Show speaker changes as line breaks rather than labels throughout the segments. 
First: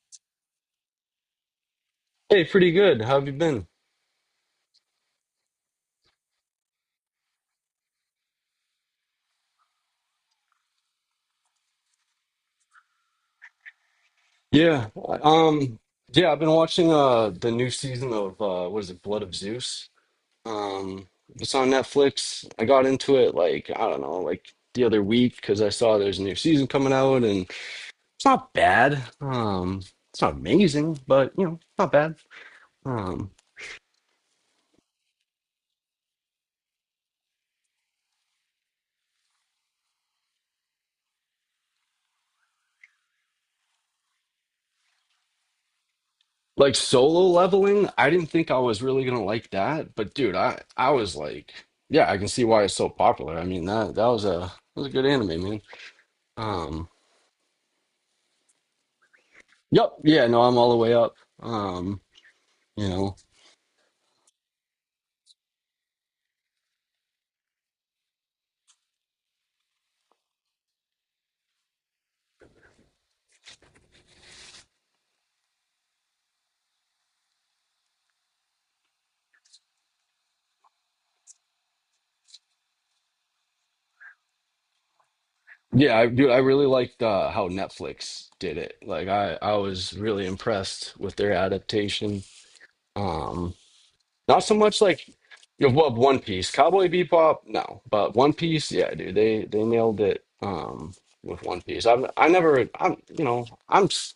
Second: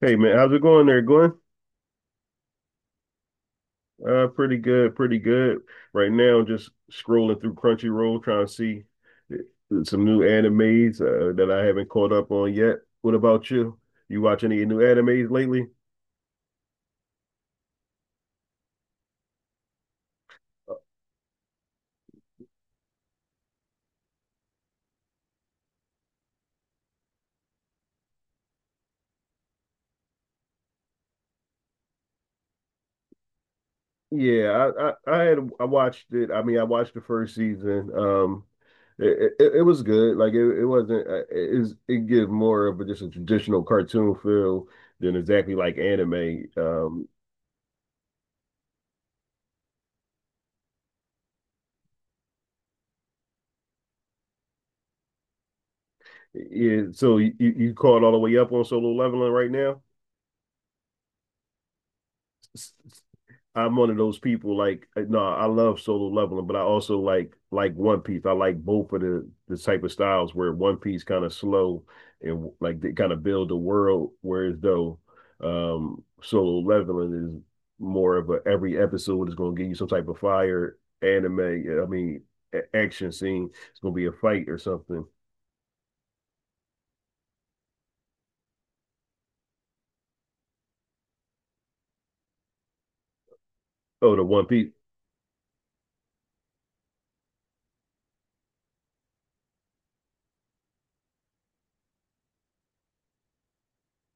Hey man, how's it going there, Glenn?
Hey, pretty good. How have you been?
Pretty good, pretty good. Right now, just scrolling through Crunchyroll, trying to see some new animes that I haven't caught up on yet. What about you? You watch any new
Yeah.
animes lately?
Um, yeah, I've been watching the new season of what is it, Blood of Zeus. Um, it's on Netflix. I got into it like, I don't know, like the other week because I saw there's a new season coming out and it's not bad. It's not amazing, but you know, not bad. Um,
Yeah, I watched it. I mean, I watched the first season. It was good. Like it wasn't. It gives more of a traditional cartoon feel than exactly like anime.
like
Um,
Solo Leveling, I didn't think I was really gonna like that, but dude, I was like, yeah, I can see why it's so popular. I mean, that was a that was a good anime, man.
yeah.
Um
So you caught all the way up on Solo Leveling right now?
Yep. Yeah. No, I'm all the way up. Um, you know.
I'm one of those people like no, I love solo leveling, but I also like One Piece. I like both of the type of styles where One Piece kind of slow, and like they kind of build a world, whereas though solo leveling is more of a every episode is going to give you some type of fire anime. I mean, action scene. It's going to be a fight or something.
Yeah, I dude, I really liked how Netflix did it. Like I was really impressed with their adaptation. Um
Oh, the
not
One
so
Piece.
much like you know, what One Piece, Cowboy Bebop, no, but One Piece, yeah, dude, they nailed it with One Piece. I've I never I'm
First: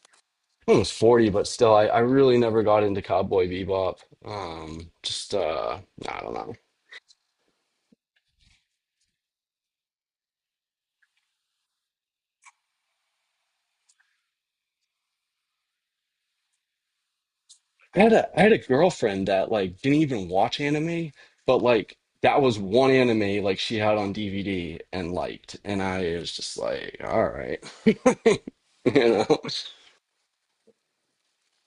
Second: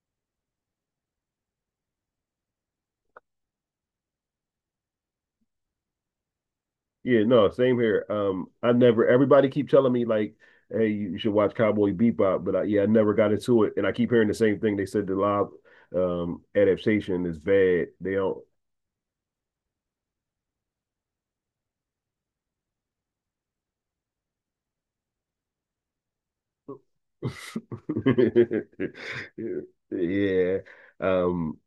almost 40, but still I really never got into Cowboy Bebop. Just I don't know.
Yeah, no, same here. I never. Everybody keep telling me like, "Hey, you should watch Cowboy Bebop," but I, yeah, I never got into it, and I keep hearing the same thing. They said the live adaptation is bad. They
I
don't.
had a girlfriend that like didn't even watch anime, but like that was one anime like she had on DVD and liked, and I was just like, all right, you know.
Yeah. Um,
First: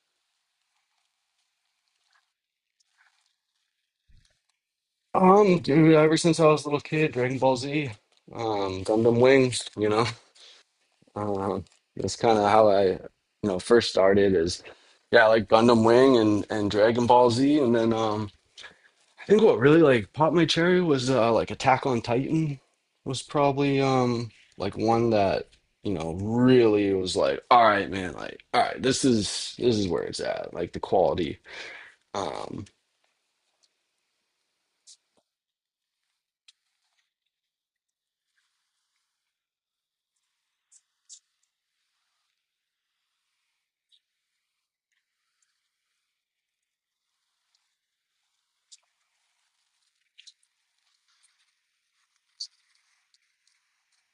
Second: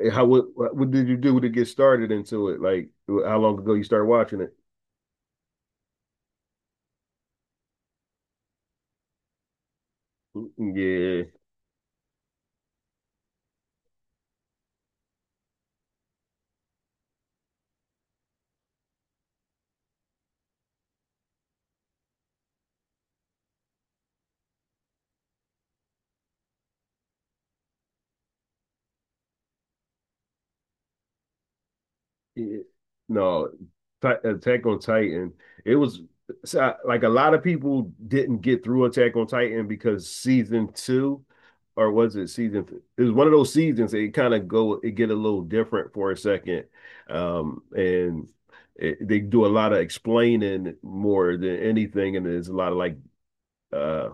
eh, how what did you do to get started into it? Like, how long ago you started watching it?
Dude, ever since I was a little kid, Dragon Ball Z, Gundam Wing, you know,
Mm. Yeah.
um, that's kind of how I, you know, first started is, yeah, like Gundam Wing and Dragon Ball Z, and then. I think what really like popped my cherry was like Attack on Titan was probably like one that you know really was like all right man like all right this is where it's at like the quality um
it- no, Attack on Titan. It was so, like a lot of people didn't get through Attack on Titan because season two, or was it season? It was one of those seasons. That it kind of go, it get a little different for a second, and they do a lot of explaining more than anything, and there's a lot of like uh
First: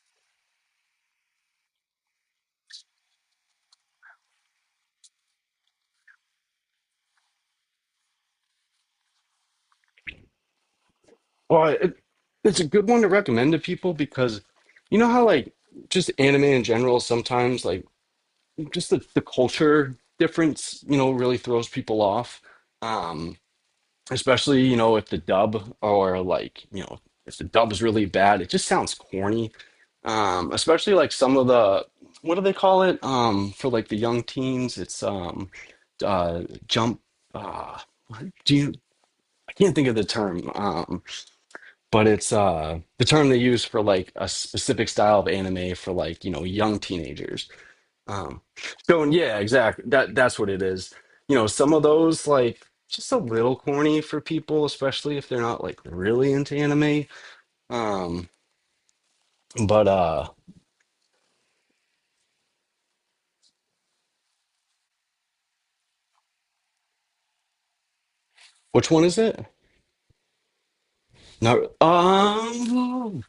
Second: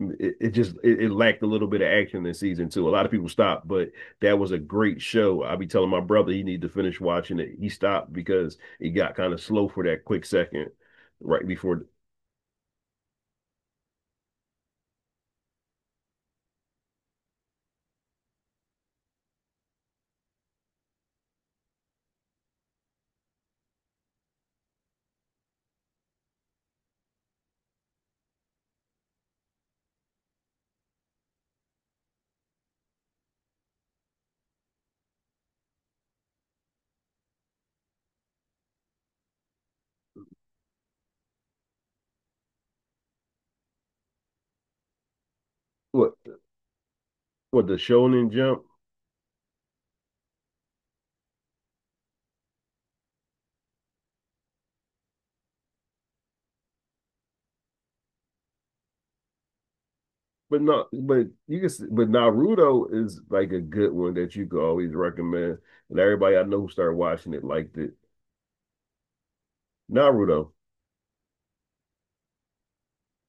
it just it lacked a little bit of action in season two. A lot of people stopped, but that was a great show. I be telling my brother he need to finish watching it. He stopped because it got kind of slow for that quick second right
well
before
it, it's a good one to recommend to people because you know how like just anime in general sometimes like just the culture difference you know really throws people off. Um, especially you know if the dub or like you know if the dub's really bad it just sounds corny especially like some of the what do they call it for like the young teens it's jump uh what do you I can't think of the term but it's the term they use for like a specific style of anime for
what
like you know young teenagers.
what the Shonen
um,
Jump.
so yeah, exactly. That that's what it is. You know, some of those like just a little corny for people, especially if they're not like really into anime. Um, but
But not, but you can, but Naruto is like a good one that you could always recommend. And everybody I know who started watching it liked it.
which one is it?
Naruto.
Not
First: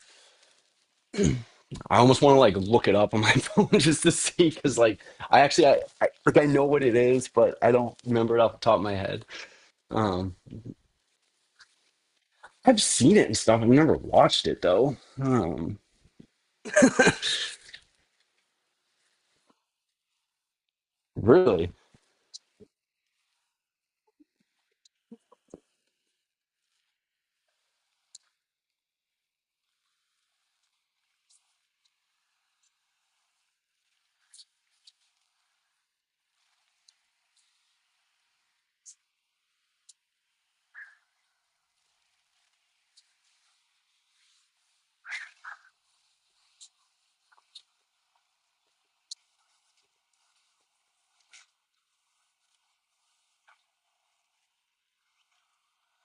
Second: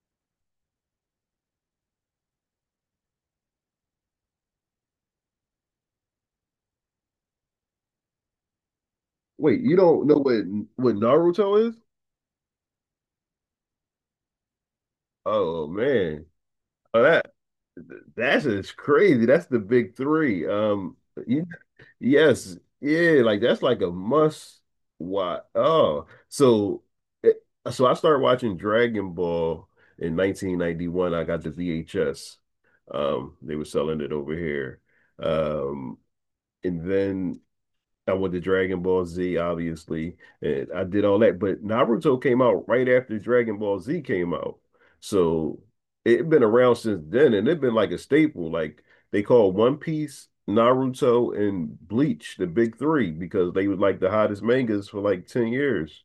I almost want to like look it up on my phone just to see because like I actually I like I know what it is, but I don't remember it off the top of my head.
Wait, you don't know
Um,
what Naruto is?
I've seen it and stuff. I've never watched it though.
Oh man, oh, that That's it's crazy. That's the big three. You,
Really.
yes, yeah, like that's like a must watch. Oh, it- so I started watching Dragon Ball in 1991. I got the VHS. They were selling it over here. Um, and then I went to Dragon Ball Z, obviously, and I did all that. But Naruto came out right after Dragon Ball Z came out, so it's been around since then, and it's been like a staple. Like they call One Piece, Naruto, and Bleach the big three because they were like the hottest mangas for like 10 years.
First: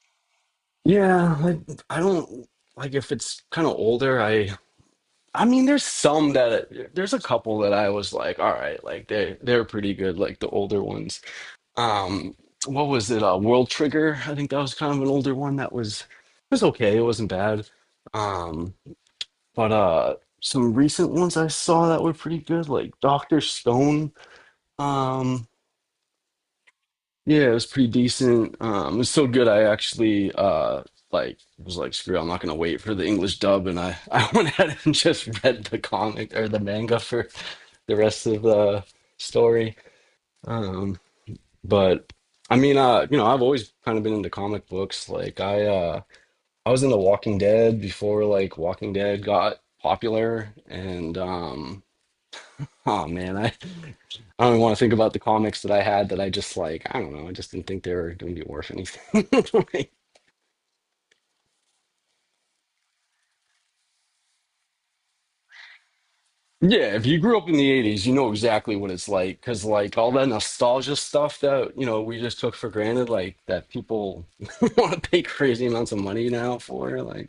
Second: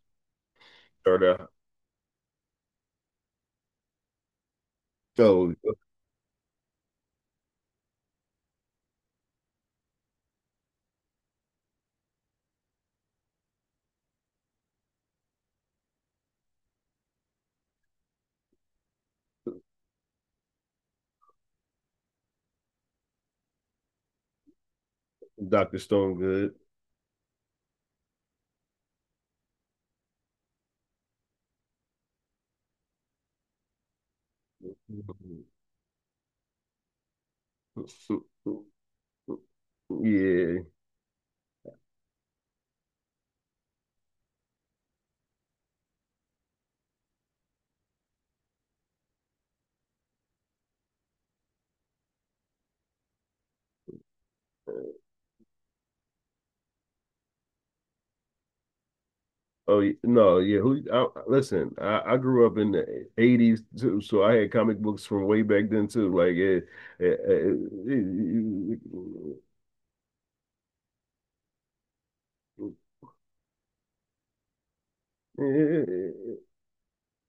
Or
Yeah,
the
I don't like if it's kind of older.
so
I mean, there's some that there's a couple that I was like, all right, like they're pretty good, like the older ones. Um, what was it? World Trigger. I think that was kind of an older one that was it was okay. It wasn't bad. Um, but some recent ones I saw that were pretty good, like Doctor Stone. Um,
Doctor Stone good.
Yeah, it was pretty decent. It was so good. I actually like was like, screw, it, I'm not gonna wait for the English dub, and I I went ahead and just read the comic or the manga for the rest of the story.
Yeah.
Um, but I mean, you know, I've always kind of been into comic books. Like I was into Walking Dead before like Walking Dead got popular, and oh man, I don't even want to think about the comics that I had that I just like, I don't know, I just didn't think they were going to be worth anything.
Oh y- no, yeah. Who? Listen, I grew up in the '80s too, so I had comic books from way back then too. Like, it.
Yeah, if you grew up in the 80s, you know exactly what it's like. Because, like, all that nostalgia stuff that, you know, we just took for granted, like, that people want to pay crazy amounts of money now for,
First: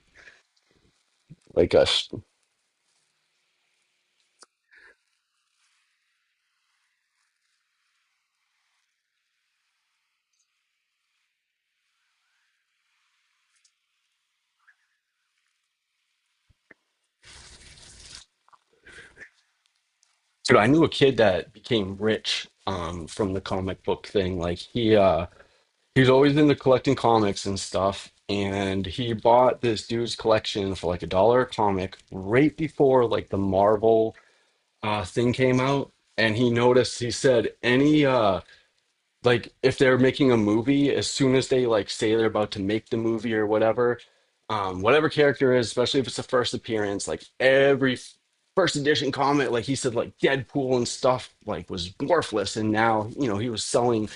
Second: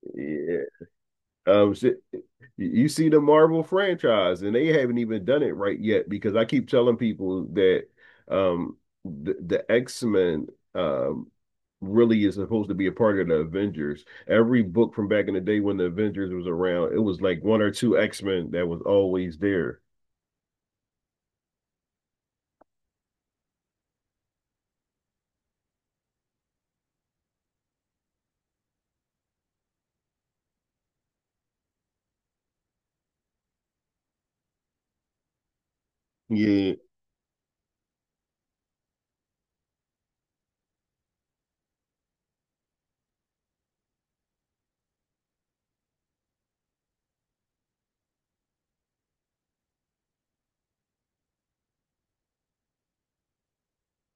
Um,
like
shit,
us.
you see the Marvel franchise, and they haven't even done it right yet because I keep telling people that um the X-Men um really is supposed to be a part of the Avengers. Every book from back in the day when the Avengers was around, it was like one or two X-Men that was always there.
Dude, I knew a kid that became rich from the comic book thing. Like, he was always into collecting comics and stuff. And he bought this dude's collection for like a dollar a comic right before, like, the Marvel thing came out. And he
Yeah.
noticed, he said, any, like if they're making a movie as soon as they like say they're about to make the movie or whatever whatever character is, especially if it's the first appearance, like every first edition comic, like he said like Deadpool and stuff like was worthless and now you know he was selling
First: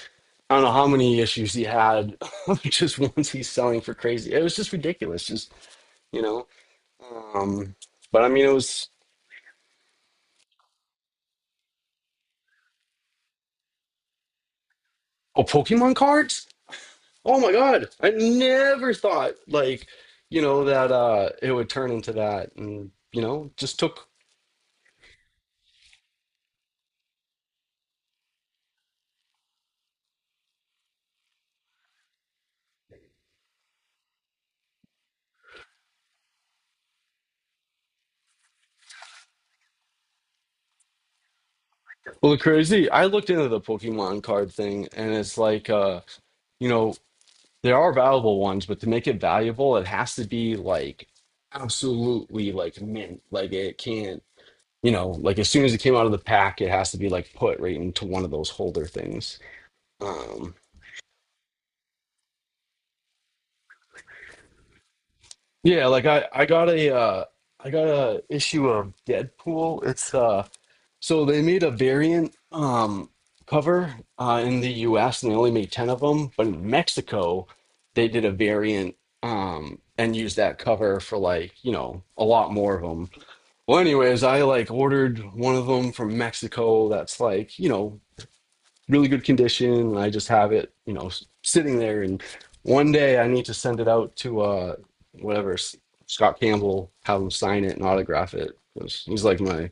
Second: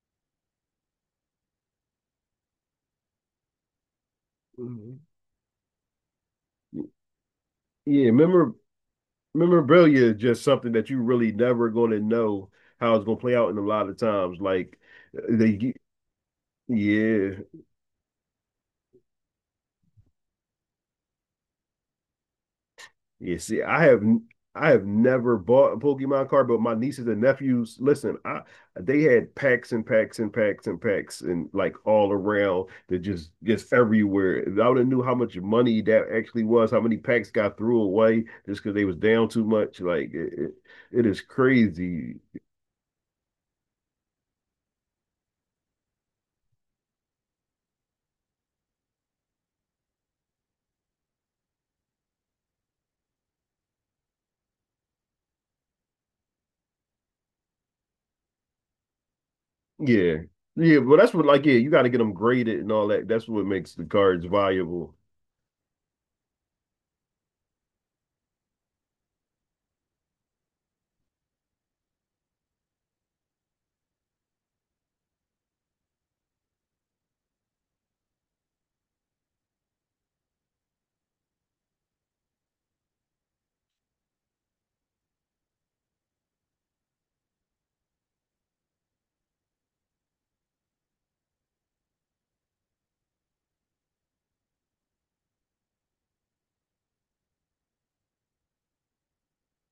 I don't know how many issues he had. Just once he's selling for crazy, it was just
Mhm.
ridiculous just you know. um
Yeah,
but I mean it was
memorabilia is just something that you really never gonna know how it's gonna play out in a lot of times. Like
oh
they,
Pokemon cards.
yeah.
Oh my God. I never thought like, you know, that it would turn into that and you
Yeah,
know,
see,
just
I have
took
I have never bought a Pokemon card, but my nieces and nephews, listen, I they had packs and packs and packs and packs, and like all around that just everywhere. If I would have knew how much money that actually was, how many packs got threw away just because they was down too much. Like it is crazy.
well the crazy. I looked into the Pokemon card thing and it's like you know, there are valuable ones, but to make it valuable it has to be like absolutely like mint. Like it can't you know, like as soon as it came out of the pack, it has to be like put right into one of those holder things.
Yeah.
Um
Yeah, but that's what like yeah, you got to get them graded and all that. That's what makes the cards valuable.
yeah, like I got a issue of Deadpool. It's so they made a variant cover in the U.S. and they only made 10 of them, but in Mexico they did a variant and used that cover for like you know a lot more of them. Well, anyways, I like ordered one of them from Mexico that's like you know really good condition, and I just have it you know sitting there. And one day I need to send it out to whatever S- Scott Campbell, have him sign it and autograph it. 'Cause he's like my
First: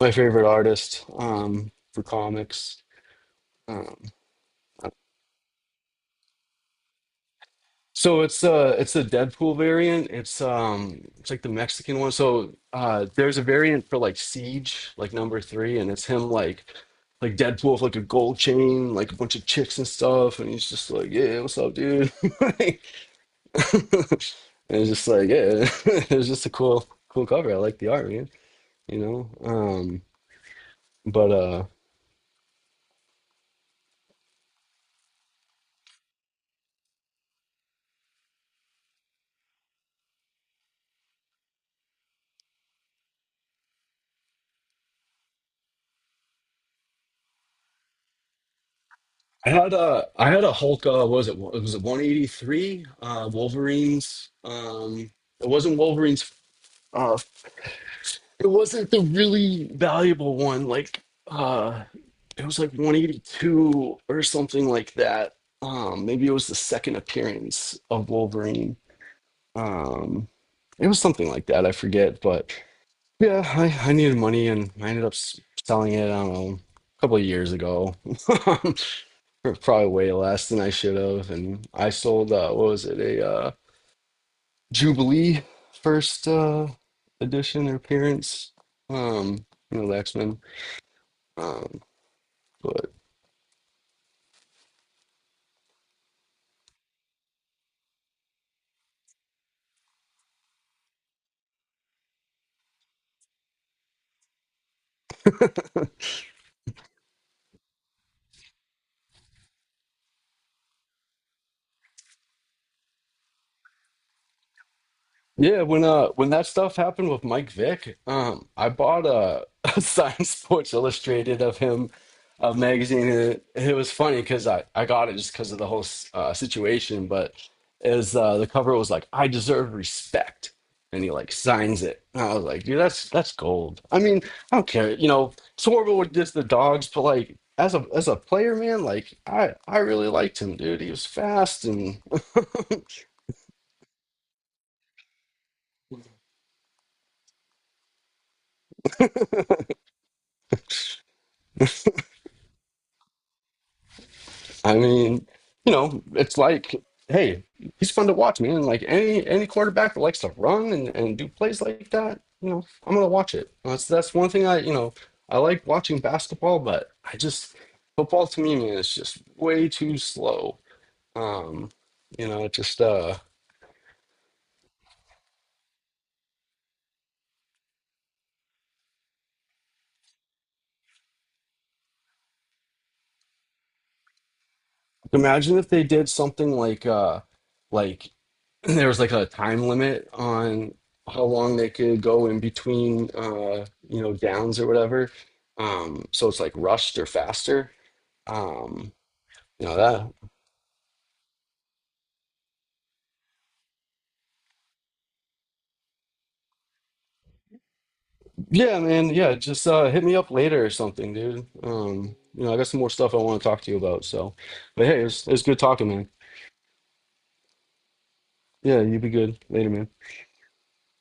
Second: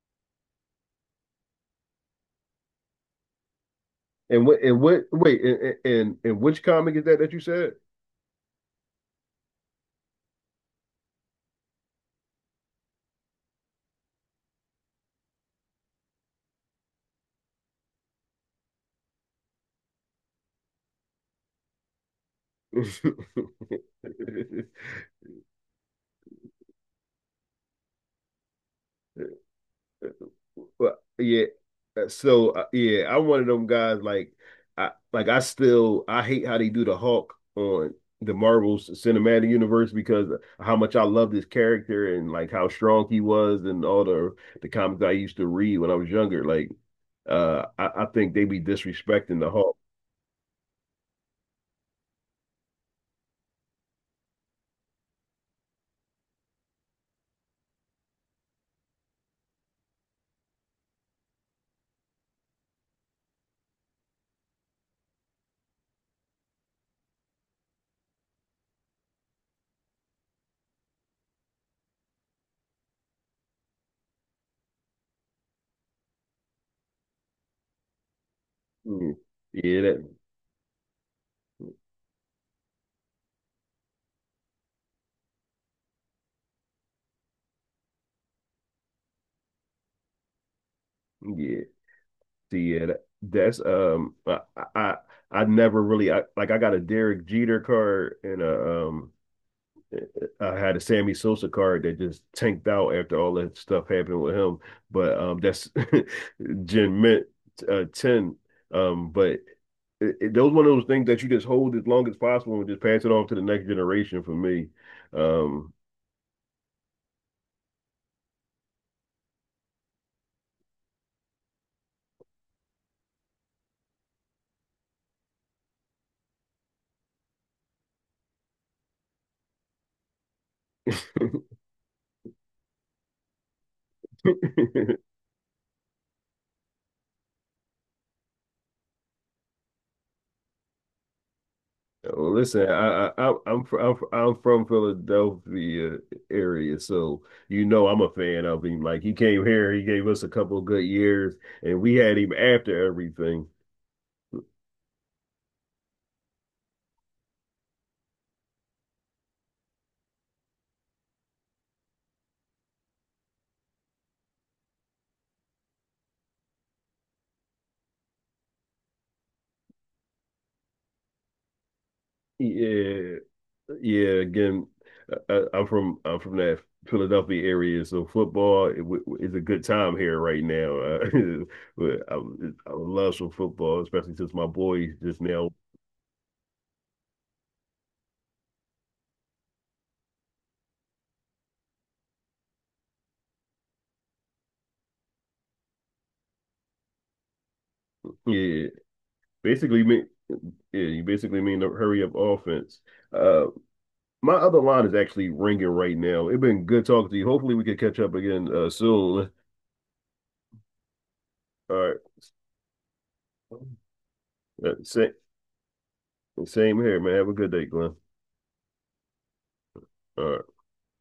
my favorite artist for comics. Um,
And what wait and which comic is that you said?
so it's the Deadpool variant. It's like the Mexican one. So there's a variant for like Siege, like number three, and it's him like Deadpool with like a gold chain, like a bunch of chicks and stuff, and he's just like, "Yeah, what's up, dude?" like, and it's just like, yeah, it was just a cool cover. I like the art, man. You know?
Well,
But
yeah. So yeah, I'm one of them guys. Like I hate how they do the Hulk on the Marvel's cinematic universe because of how much I love this character and like how strong he was and all the comics I used to read when I was younger. Like I think they be disrespecting the Hulk.
I had a Hulk. What was it? It was it 183 Wolverines. It wasn't Wolverines. Uh, it wasn't the really valuable one. Like uh, it was like 182 or something like that. Maybe it was the second appearance of Wolverine. Um, it was something like that. I forget, but yeah, I needed money and I ended up selling it. I don't know, a couple of years ago.
Mm.
For
Yeah,
probably
that.
way less than I should have. And I sold what was it, a Jubilee first edition or appearance. Um, you know, the X-Men.
Yeah.
Um,
Yeah,
but
that's I I never really, like I got a Derek Jeter card, and a I had a Sammy Sosa card that just tanked out after all that stuff happened with him. But that's Gen Mint ten. But those one of those things that you just hold as long as possible and just pass it on to the next generation. For me,
yeah,
um.
when that stuff happened with Mike Vick, I bought a, a Science Sports Illustrated of him, a magazine. And it was funny because I got it just because of the whole situation. But as the cover was like, "I deserve respect," and he like signs it. And I was like, "Dude, that's gold." I mean, I don't care. You know, it's horrible with just the dogs, but like as a player, man, like I really liked him, dude. He was fast.
Well, listen, I'm from Philadelphia area, so you know I'm a fan of him. Like he came here, he gave us a couple of good years, and we had him after everything.
I mean, you know, it's like, hey, he's fun to watch, man. Like any quarterback that likes to run and do plays like that, you know, I'm gonna watch it. Well, that's one thing I, you know, I like watching basketball, but I just football to me, man, is just way too slow. Um, you know, it just
Yeah. Yeah, again, I- am from I'm from that Philadelphia area, so football is a good time here right now, but I love some football, especially since my boy just now.
imagine if they did something like like there was like a time limit on how long they could go in between you know downs or whatever so it's like rushed or faster
Yeah,
um you know
basically mean
that
yeah, you basically mean the hurry up offense. Uh, my other line is actually ringing right now. It's been good talking to you. Hopefully, we can catch up again
yeah man
soon.
yeah just hit me up later or something dude
All right.
you know I got some more stuff I want to talk to you about so
Uh,
but hey
sa-
it's good talking man
same here, man. Have a good day, Glenn.
yeah you be good later man.
All right.